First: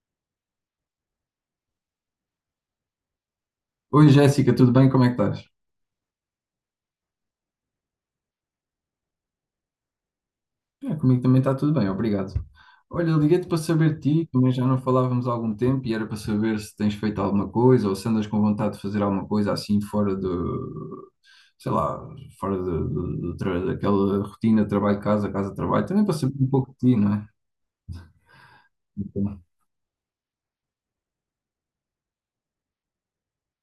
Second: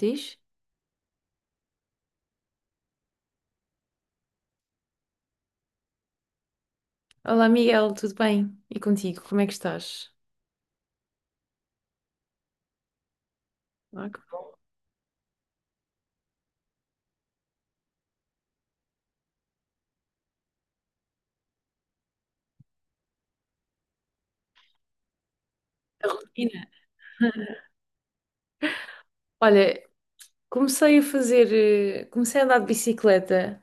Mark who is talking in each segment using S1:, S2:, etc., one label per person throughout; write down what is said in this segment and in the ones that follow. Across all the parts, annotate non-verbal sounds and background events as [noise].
S1: Diz?
S2: Oi Jéssica, tudo bem? Como é que estás?
S1: Olá, Miguel, tudo bem? E contigo, como é que estás?
S2: Ah, comigo também está tudo bem, obrigado. Olha, liguei-te para saber
S1: Ah, que
S2: de ti, também
S1: bom.
S2: já não falávamos há algum tempo e era para saber se tens feito alguma coisa ou se andas com vontade de fazer alguma coisa assim fora de, sei lá, fora de daquela rotina trabalho-casa, casa-trabalho, também
S1: A
S2: para saber um
S1: rotina.
S2: pouco de ti, não é? Então,
S1: Olha, comecei a andar de bicicleta,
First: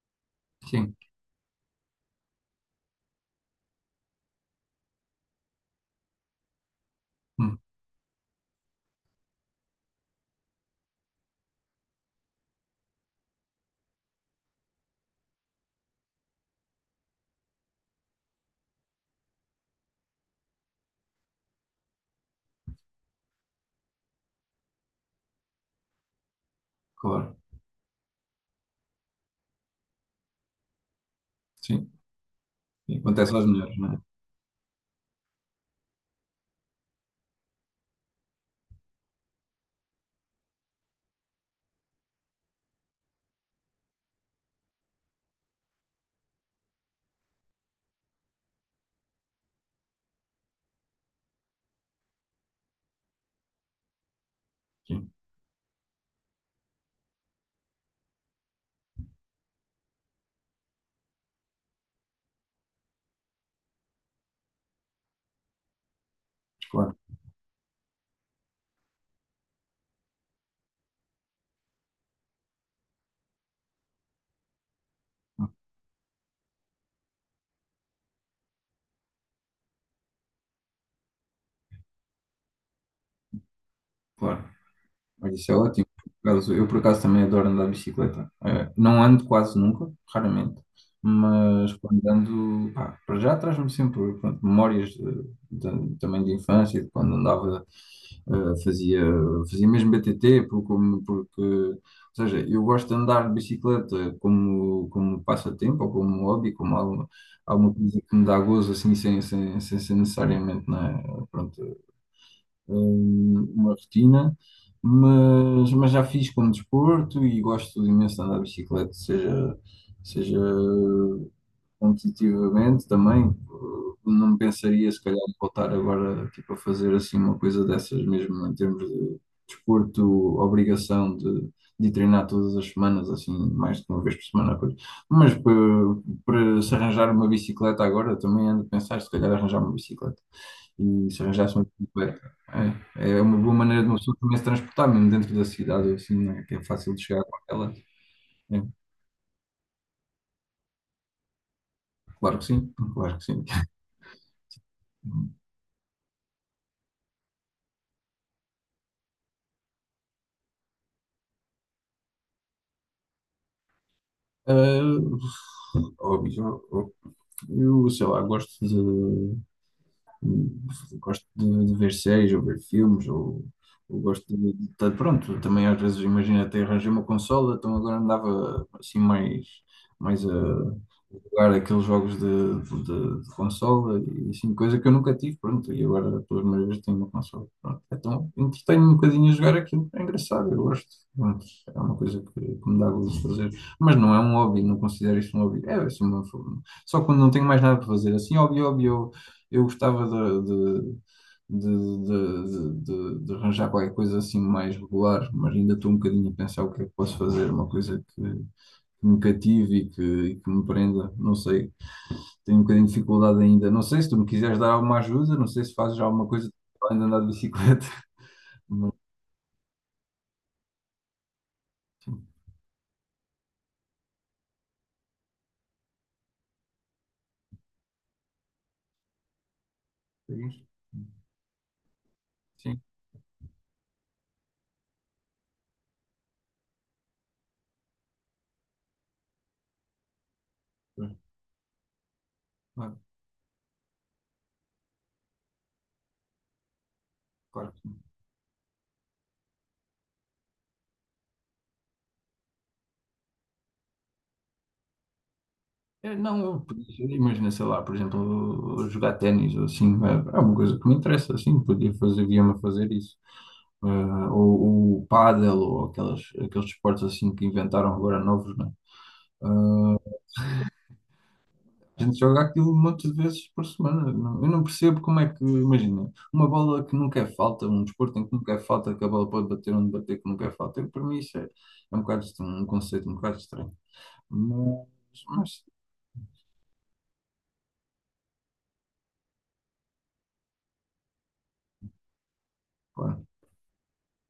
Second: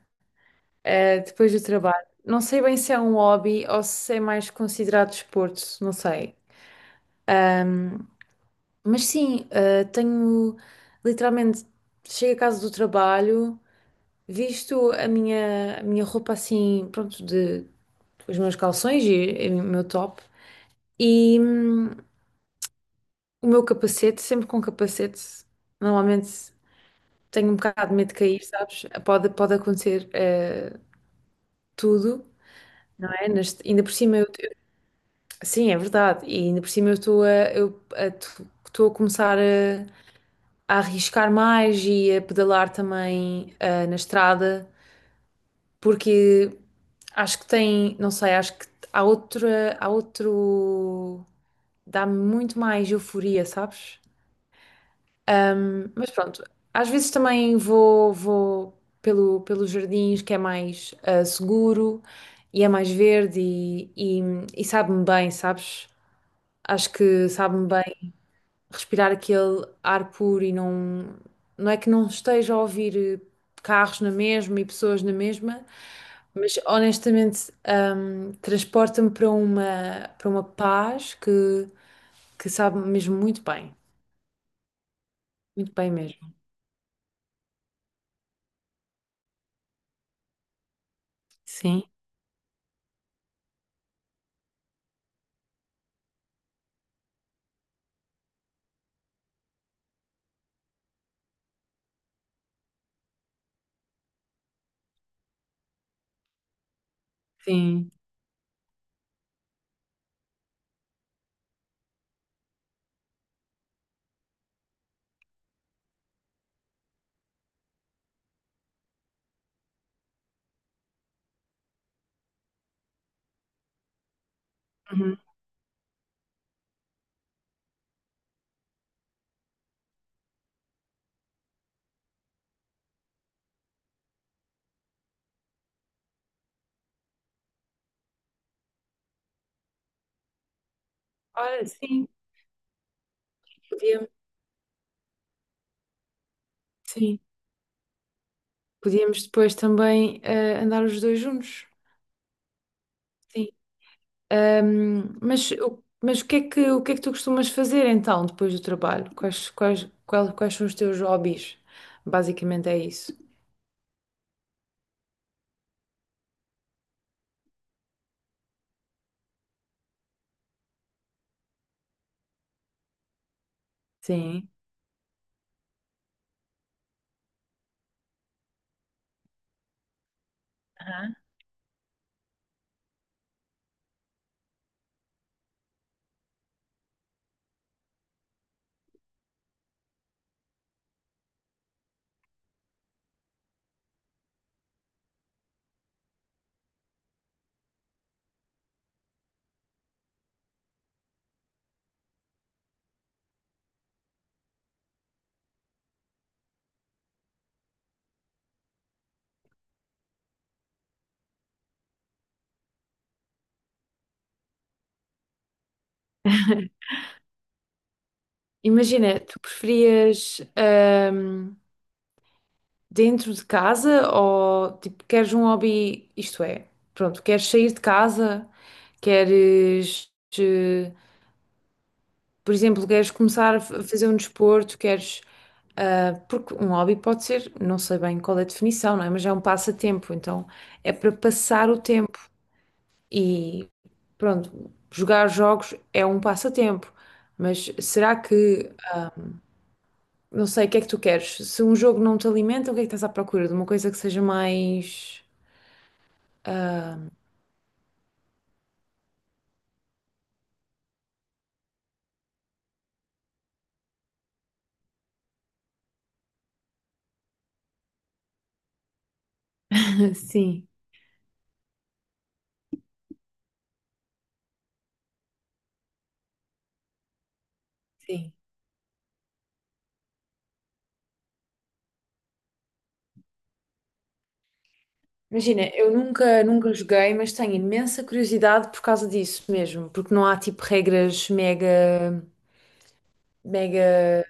S2: sim,
S1: depois do trabalho. Não sei bem se é um hobby ou se é mais considerado desporto, não sei.
S2: hum,
S1: Ahm, mas sim, tenho literalmente chego a casa do trabalho, visto a minha roupa assim, pronto, de os meus calções e o meu top. E, o meu capacete, sempre com capacete, normalmente
S2: claro,
S1: tenho um bocado de medo de cair, sabes? Pode acontecer
S2: sim,
S1: tudo,
S2: sim,
S1: não é?
S2: acontece às mulheres,
S1: Ainda
S2: não
S1: por
S2: é?
S1: cima sim, é verdade. E ainda por cima eu estou a, eu a- estou a começar a arriscar mais e a pedalar também na estrada, porque não sei, acho que há outra, há outro, dá-me muito mais euforia, sabes?
S2: Sim,
S1: Mas pronto, às vezes também vou pelos jardins, que é mais seguro e é mais verde e, e sabe-me bem, sabes? Acho
S2: claro,
S1: que sabe-me bem respirar aquele ar puro e não é que não esteja a ouvir carros na mesma e pessoas na mesma, mas honestamente transporta-me para uma paz que sabe mesmo
S2: claro. Olha, isso é
S1: muito
S2: ótimo.
S1: bem
S2: Por
S1: mesmo.
S2: acaso, eu, por acaso, também adoro andar de bicicleta. Não ando quase nunca, raramente, mas
S1: Sim,
S2: quando ando, pá, para já traz-me sempre, pronto, memórias também de infância, de quando andava, eh, fazia, fazia mesmo BTT, porque, ou seja, eu gosto de andar de bicicleta como, como passatempo ou como hobby, como alguma
S1: sim.
S2: coisa que me dá gozo, assim, sem ser necessariamente, né, pronto, uma rotina, mas já fiz como desporto e gosto imenso de andar de bicicleta, seja competitivamente também. Não pensaria, se calhar, em voltar agora, tipo, a fazer assim uma coisa dessas, mesmo em termos de desporto, obrigação de treinar todas as semanas, assim, mais de uma vez por semana. Pois. Mas para, para se arranjar uma bicicleta agora, também ando a pensar, se calhar, arranjar uma bicicleta e se arranjasse
S1: Olha,
S2: uma bicicleta. É, é uma boa maneira de uma
S1: podíamos,
S2: pessoa também se transportar, mesmo dentro da cidade, assim, né, que é fácil de
S1: sim.
S2: chegar com ela. É,
S1: Podíamos depois também andar os dois juntos.
S2: claro que sim, claro que sim.
S1: Sim. Ahm,
S2: [laughs]
S1: mas, o- mas o que é que tu costumas fazer então, depois do trabalho? Quais são os teus hobbies? Basicamente é isso.
S2: Ah, Hobbies, eu sei lá, gosto gosto de ver séries ou ver filmes ou gosto
S1: Sim.
S2: pronto, também às vezes, imagina, até arranjei uma consola, então agora andava assim mais a jogar
S1: Aham.
S2: aqueles jogos de consola e assim, coisa que eu nunca tive, pronto, e agora pelas primeiras vezes tenho uma consola, pronto, então entretenho um bocadinho a jogar aquilo, é engraçado, eu gosto, pronto, é uma coisa que me dá gosto de fazer, mas não é um hobby, não considero isso um hobby, é assim, uma forma. Só quando não tenho mais nada para fazer. Assim, hobby, hobby, eu gostava de- de arranjar qualquer coisa assim mais regular, mas ainda estou um bocadinho a pensar o que é que posso fazer, uma coisa que me cative e que me prenda, não sei. Tenho um bocadinho de dificuldade ainda. Não sei se tu me quiseres dar alguma ajuda, não sei se fazes já alguma coisa para além de andar de bicicleta. [laughs] Mas,
S1: Imagina, tu preferias,
S2: sim,
S1: dentro de casa ou tipo, queres um hobby, isto é, pronto, queres sair de casa, queres.
S2: é isso.
S1: eh, Por
S2: Sim,
S1: exemplo, queres começar a fazer um desporto, queres. Porque um hobby pode ser, não sei bem qual é a definição, não é? Mas é um passatempo, então é para passar o tempo.
S2: claro,
S1: E pronto, jogar jogos é um passatempo. Mas
S2: claro que sim.
S1: será que, não sei, o que é que tu queres? Se um jogo não te alimenta, o que é que estás à procura? De uma coisa que seja mais.
S2: É, não, eu podia, imagina, sei lá, por exemplo, jogar ténis ou assim, é, é uma coisa que me interessa, assim, podia fazer, via-me a fazer isso. Ou o pádel, ou aqueles esportes assim que inventaram agora novos, né?
S1: [laughs] Sim,
S2: A gente joga aquilo um monte de vezes por semana. Não, eu não percebo como é que, imagina, uma bola que nunca é falta, um desporto em que
S1: sim.
S2: nunca é falta, que a bola pode bater onde bater, que nunca é falta. Eu, para mim, isso é, é um bocado estranho, um conceito um bocado estranho. Mas, mas,
S1: Imagina, eu nunca joguei, mas tenho imensa curiosidade por causa disso mesmo, porque não há tipo regras mega.
S2: Pá,
S1: Mega,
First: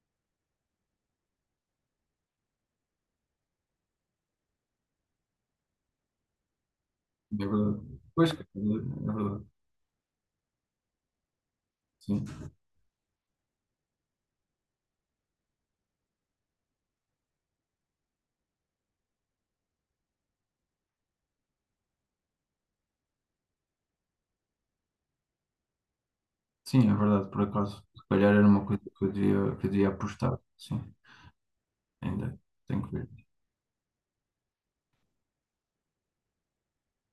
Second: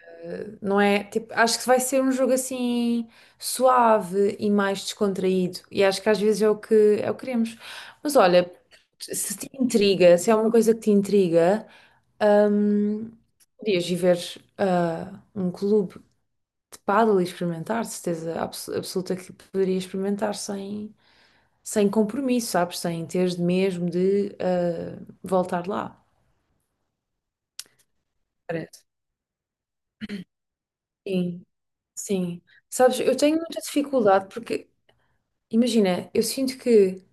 S1: não é? Tipo, acho que vai ser um jogo assim suave e mais descontraído. E acho que às vezes é o que
S2: é
S1: queremos.
S2: verdade.
S1: Mas
S2: Pois, é
S1: olha, se
S2: verdade.
S1: te intriga, se é uma coisa que te intriga,
S2: Sim,
S1: hum, podias ir ver um clube de pádel e experimentar, de certeza absoluta que poderias experimentar sem compromisso, sabes? Sem teres de mesmo de voltar lá.
S2: sim, é verdade, por acaso. Se calhar era uma
S1: Parece.
S2: coisa que eu devia apostar. Sim,
S1: Sim,
S2: ainda
S1: sim.
S2: tenho que
S1: Sabes,
S2: ver.
S1: eu tenho muita dificuldade porque, imagina, eu sinto que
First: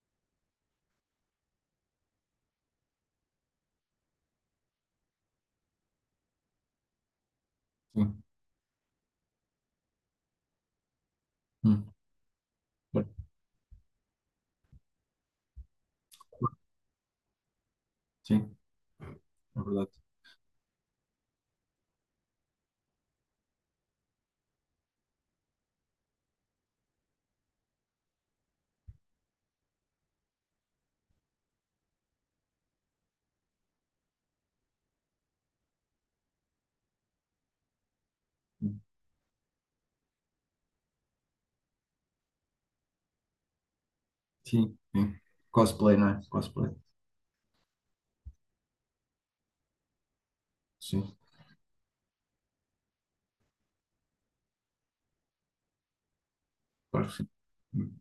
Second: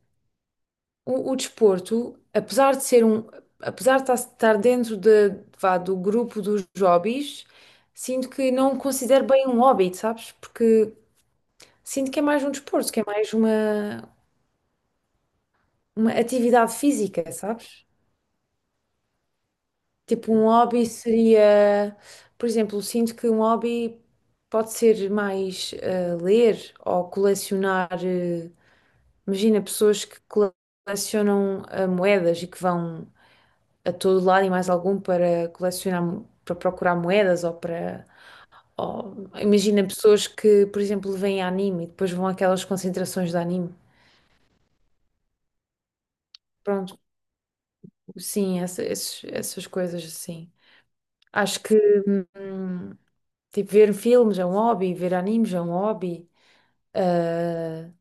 S1: o desporto, apesar de estar dentro de, vá, do grupo dos hobbies,
S2: Sim.
S1: sinto que não o considero bem um hobby, sabes? Porque
S2: Hum.
S1: sinto que é mais um desporto, que é
S2: É.
S1: mais uma atividade física, sabes?
S2: Sim, é verdade.
S1: Tipo, um hobby seria, por exemplo, sinto que um hobby pode ser mais, ler ou colecionar. Imagina pessoas que colecionam moedas e que vão a todo lado e mais algum para colecionar, para procurar moedas ou para. Imagina pessoas que, por exemplo, veem anime e depois vão àquelas concentrações de anime.
S2: Sim, sim. Cosplay, não é? Cosplay.
S1: Pronto, sim, essas coisas assim.
S2: Sim,
S1: Acho que, hum, tipo, ver filmes é um hobby, ver animes é um hobby.
S2: claro que sim.
S1: ah,
S2: Hum.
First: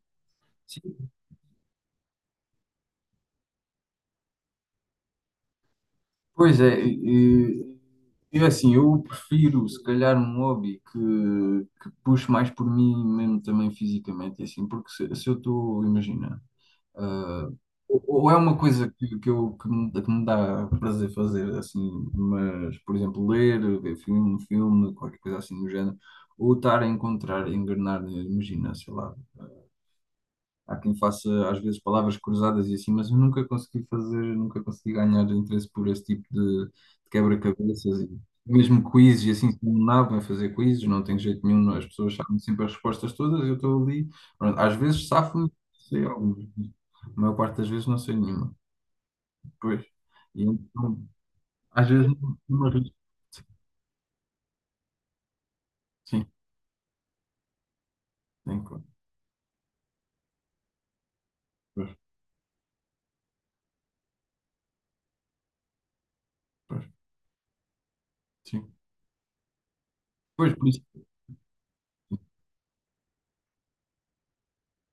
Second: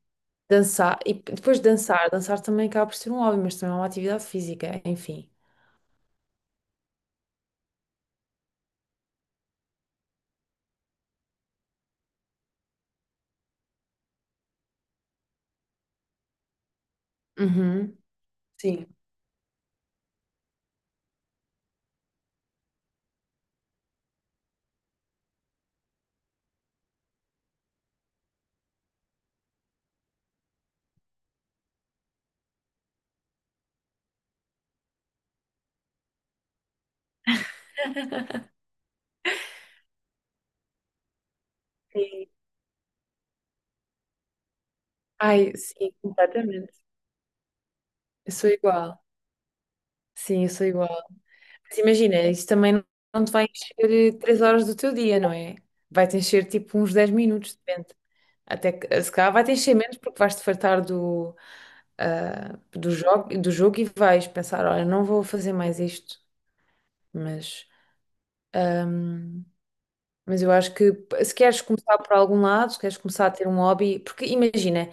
S2: Sim.
S1: e depois dançar também acaba por ser um hobby, mas também é uma atividade física, enfim.
S2: Pois é, e assim, eu prefiro, se calhar, um hobby que puxe mais por mim mesmo também fisicamente, e assim, porque se eu estou, imagina, ah,
S1: Uhum,
S2: ou é uma
S1: sim.
S2: coisa que me dá prazer fazer, assim, mas, por exemplo, ler, ver filme, um filme, qualquer coisa assim do género, ou estar a encontrar, engrenar, imagina, sei lá. Há quem faça às vezes palavras cruzadas e assim, mas eu nunca consegui fazer, nunca consegui ganhar interesse por esse tipo de quebra-cabeças e
S1: [laughs]
S2: mesmo quizzes e assim, sou um nabo em fazer quizzes, não tenho jeito nenhum, as pessoas
S1: Sim.
S2: sabem sempre as respostas todas, eu estou ali, pronto, às vezes safo-me,
S1: Ai, sim,
S2: sei algumas, mas
S1: completamente.
S2: a maior parte das vezes não sei
S1: Eu sou
S2: nenhuma.
S1: igual.
S2: Pois, e
S1: Sim, eu sou igual.
S2: então,
S1: Mas
S2: às vezes
S1: imagina,
S2: não,
S1: isso
S2: não
S1: também não
S2: arrisco.
S1: não te vai encher 3 horas do teu dia, não é? Vai-te
S2: Sim,
S1: encher tipo uns 10 minutos, depende.
S2: tem
S1: Até
S2: claro.
S1: que, se calhar vai-te encher menos porque vais-te fartar do,
S2: Pois,
S1: ah, do, jogo, do jogo e vais pensar, olha, não vou fazer mais isto.
S2: pois,
S1: Mas,
S2: sim.
S1: ahm, mas eu
S2: Pois, por
S1: acho
S2: isso.
S1: que se queres começar por algum lado, se queres começar a ter um hobby, porque imagina,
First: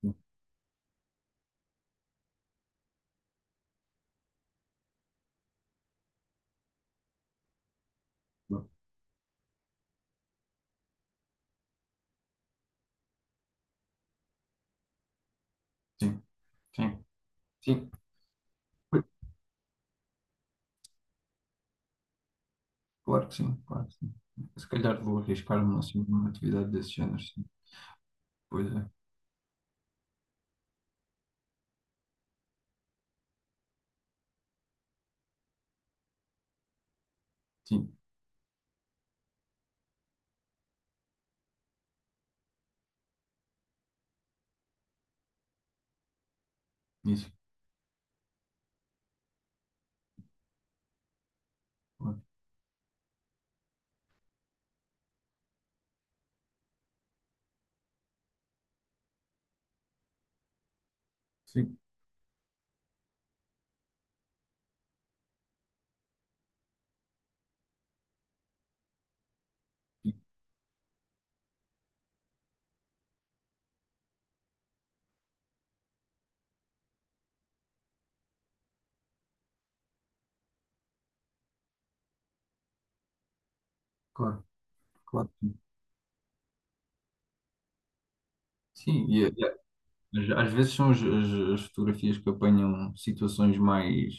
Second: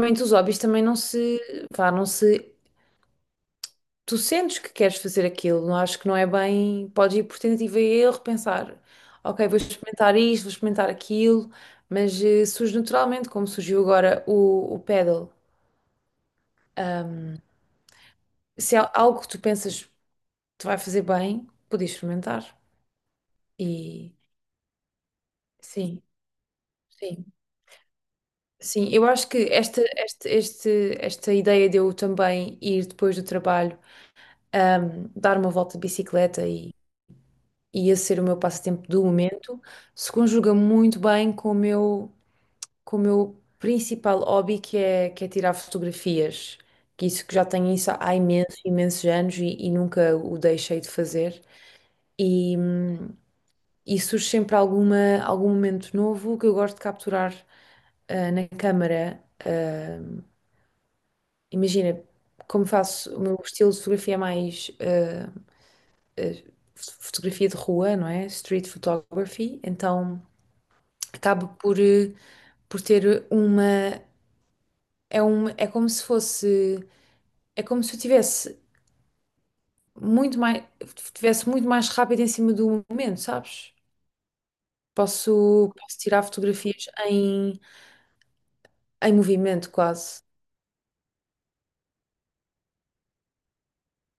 S2: Sim,
S1: os hobbies também não se, vá, não se, tu sentes que queres fazer aquilo, não acho que não é bem, podes ir por tentativa e erro, pensar, ok, vou experimentar isto, vou experimentar aquilo, mas, surge naturalmente, como surgiu agora o pedal.
S2: sim, sim.
S1: Ahm,
S2: Sim.
S1: Se há algo que tu pensas te vai fazer bem, podes experimentar.
S2: Claro que sim, claro que
S1: E
S2: sim. Se calhar vou arriscar-me
S1: sim,
S2: assim, numa atividade desse género,
S1: sim.
S2: sim. Pois é,
S1: Sim, eu acho que esta, esta ideia de eu também ir depois do trabalho, dar uma volta de bicicleta
S2: sim,
S1: e esse ser o meu passatempo do momento, se conjuga muito bem com o meu, principal hobby, que é tirar fotografias. Que isso
S2: isso,
S1: que já tenho isso há imensos, imensos anos e nunca o deixei de fazer.
S2: claro.
S1: E, hum, e surge sempre algum momento novo que eu gosto de capturar na câmara.
S2: Sim.
S1: Imagina, como faço, o meu estilo de fotografia é mais fotografia de rua, não é? Street photography.
S2: E,
S1: Então, acaba por ter uma é, uma. É como se fosse. É como se eu tivesse muito mais. Tivesse muito mais rápido em cima do momento, sabes?
S2: claro, claro que sim.
S1: Posso tirar fotografias em,
S2: Sim,
S1: em movimento quase.
S2: às às vezes são as fotografias que apanham situações mais,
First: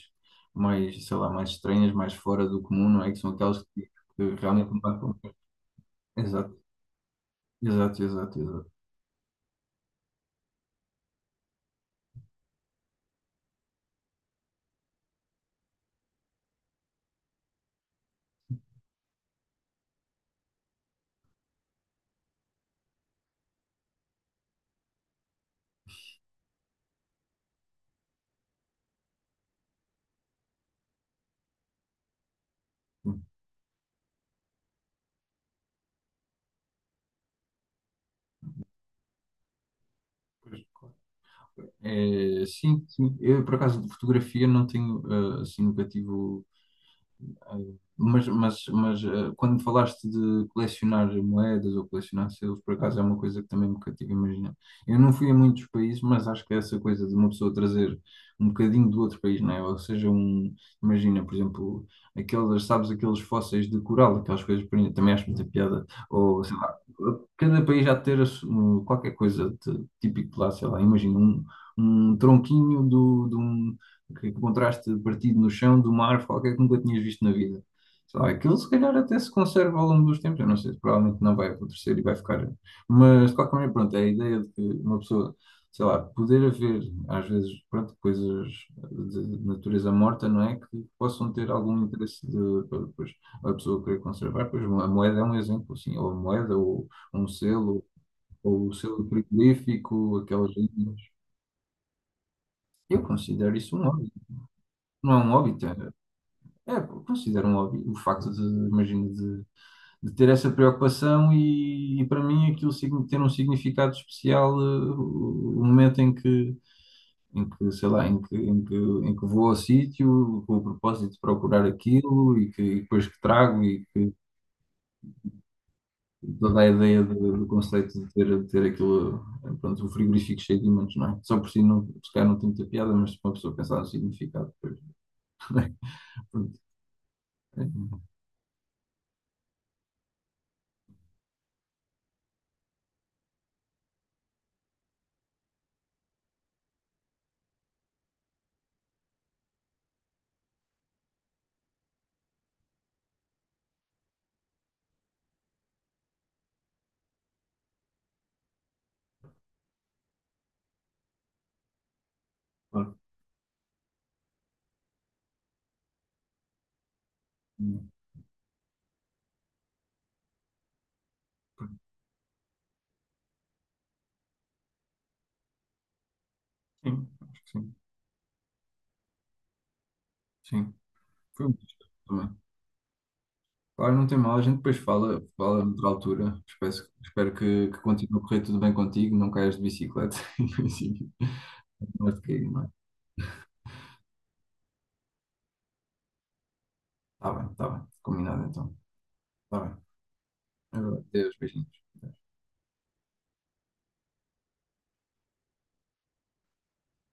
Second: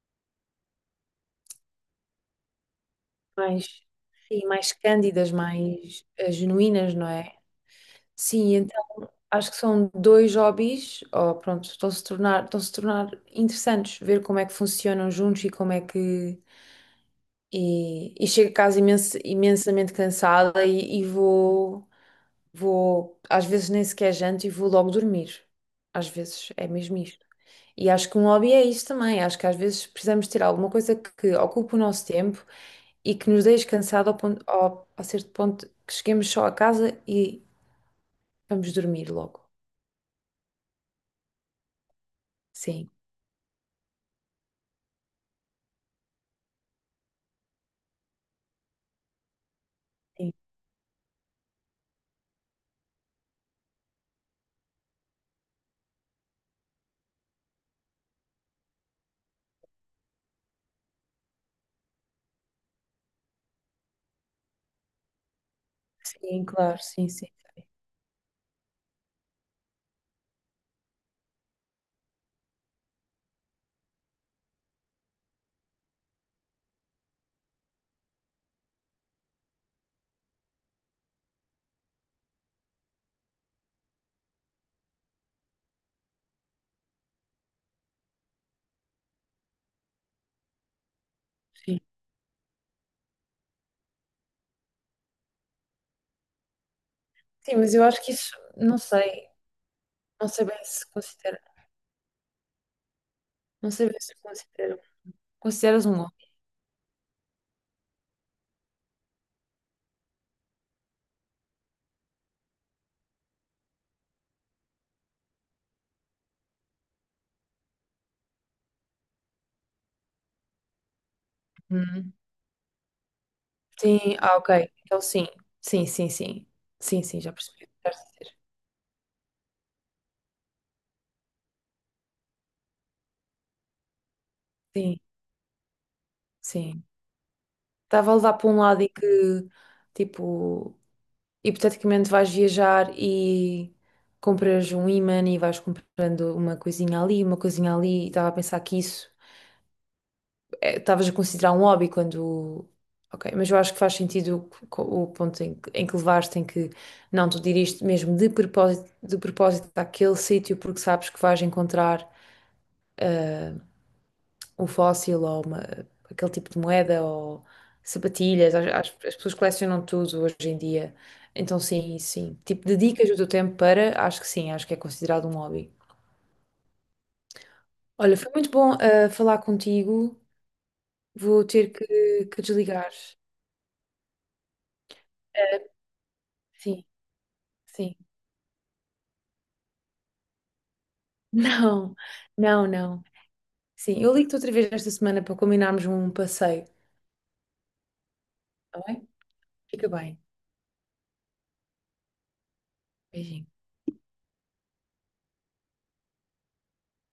S2: mais, sei lá, mais estranhas, mais fora do comum, não é? Que são aquelas
S1: Mais,
S2: que
S1: sim,
S2: realmente
S1: mais
S2: não marcam.
S1: cândidas, mais,
S2: Exato,
S1: genuínas, não é?
S2: exato, exato,
S1: Sim,
S2: exato.
S1: então acho que são dois hobbies, ou pronto, estão-se a tornar interessantes, ver como é que funcionam juntos e como é que, e chego a casa, imensamente cansada e, e às vezes nem sequer janto e vou logo dormir. Às vezes é mesmo isto. E acho que um hobby é isto também. Acho que às vezes precisamos ter alguma coisa que ocupe o nosso tempo e
S2: Sim,
S1: que nos deixe cansado a certo ponto que cheguemos só a casa e vamos dormir logo.
S2: pois, claro. É, sim,
S1: Sim,
S2: sim. Eu, por acaso, de fotografia não tenho, eh, assim, nunca tive. Quando falaste
S1: sim,
S2: de colecionar moedas ou colecionar selos, por acaso é uma coisa que também me cativa imaginar. Eu não fui a muitos países, mas acho que essa coisa de uma pessoa trazer um bocadinho do outro país, não é? Ou seja, um, imagina, por exemplo, aquelas, sabes, aqueles fósseis de coral, aquelas coisas, por exemplo, também acho muita piada. Ou,
S1: sim,
S2: sei lá,
S1: claro, sim, sim.
S2: cada país já ter um, qualquer coisa de- típico de lá, sei lá, imagina um, um tronquinho de um que encontraste partido no chão de uma árvore qualquer que nunca tinhas visto na vida. Sei lá, aquilo se calhar até se conserva ao longo dos tempos, eu não sei, provavelmente não vai acontecer e vai ficar. Mas de qualquer maneira, pronto, é a ideia de que uma pessoa, sei lá, poder haver às vezes, pronto, coisas de natureza morta, não é? Que possam ter
S1: Sim,
S2: algum interesse de, para depois a pessoa querer conservar. Pois a moeda é um exemplo, assim, ou a moeda, ou um
S1: sim, mas
S2: selo,
S1: eu acho que isso,
S2: ou o
S1: não
S2: selo
S1: sei,
S2: frigorífico,
S1: não sei
S2: aquelas
S1: bem se
S2: linhas.
S1: considera,
S2: Eu considero
S1: não
S2: isso um
S1: sei bem
S2: hobby.
S1: se considera,
S2: Não é um hobby, tá?
S1: consideras um hobby.
S2: É, considero um hobby o facto imagino, de ter essa preocupação e para mim aquilo signi- ter um significado especial, eh, o momento em que, sei lá, em que vou ao sítio com o propósito de procurar aquilo e que e depois que trago e que
S1: Sim, ah, ok. Então sim, sim, sim, sim.
S2: toda a
S1: Sim,
S2: ideia
S1: sim, já
S2: do, do
S1: percebi o que
S2: conceito
S1: estás a dizer.
S2: de ter aquilo, eh, pronto, o frigorífico cheio de ímãs, não é? Só por si não, se calhar não tem muita piada, mas se uma pessoa pensar no significado, depois,
S1: Sim,
S2: [laughs] pronto,
S1: sim.
S2: é,
S1: Estava a levar para um lado e que, tipo, hipoteticamente vais viajar e compras um imã e vais comprando uma coisinha ali, uma coisinha ali, e estava a pensar que isso é, estavas a considerar um hobby quando. Ok, mas eu acho que faz sentido o ponto, em que levaste, em que não, tu diriste mesmo de propósito àquele sítio porque sabes que vais encontrar
S2: claro,
S1: um fóssil ou aquele tipo de moeda ou sapatilhas. As pessoas colecionam tudo hoje em dia. Então, sim, sim. Tipo, dedicas o teu tempo para, acho que sim, acho que é considerado um hobby.
S2: sim, acho que sim.
S1: Olha, foi muito bom, falar contigo.
S2: Sim.
S1: Vou
S2: Foi muito
S1: ter
S2: gostoso
S1: que,
S2: também.
S1: que desligar.
S2: Claro, não tem mal, a gente depois fala, fala noutra altura. Espero,
S1: Sim,
S2: espero que
S1: sim. [laughs]
S2: continue a correr tudo bem contigo, não caias de bicicleta, [laughs] em princípio.
S1: Não,
S2: Não vais cair, não é?
S1: não, não. Sim, eu ligo-te outra vez esta semana para combinarmos um passeio,
S2: Tá bem, tá bem. Combinado então.
S1: tá bem?
S2: Tá bem.
S1: Fica bem.
S2: Agora, adeus, beijinhos.
S1: Beijinho.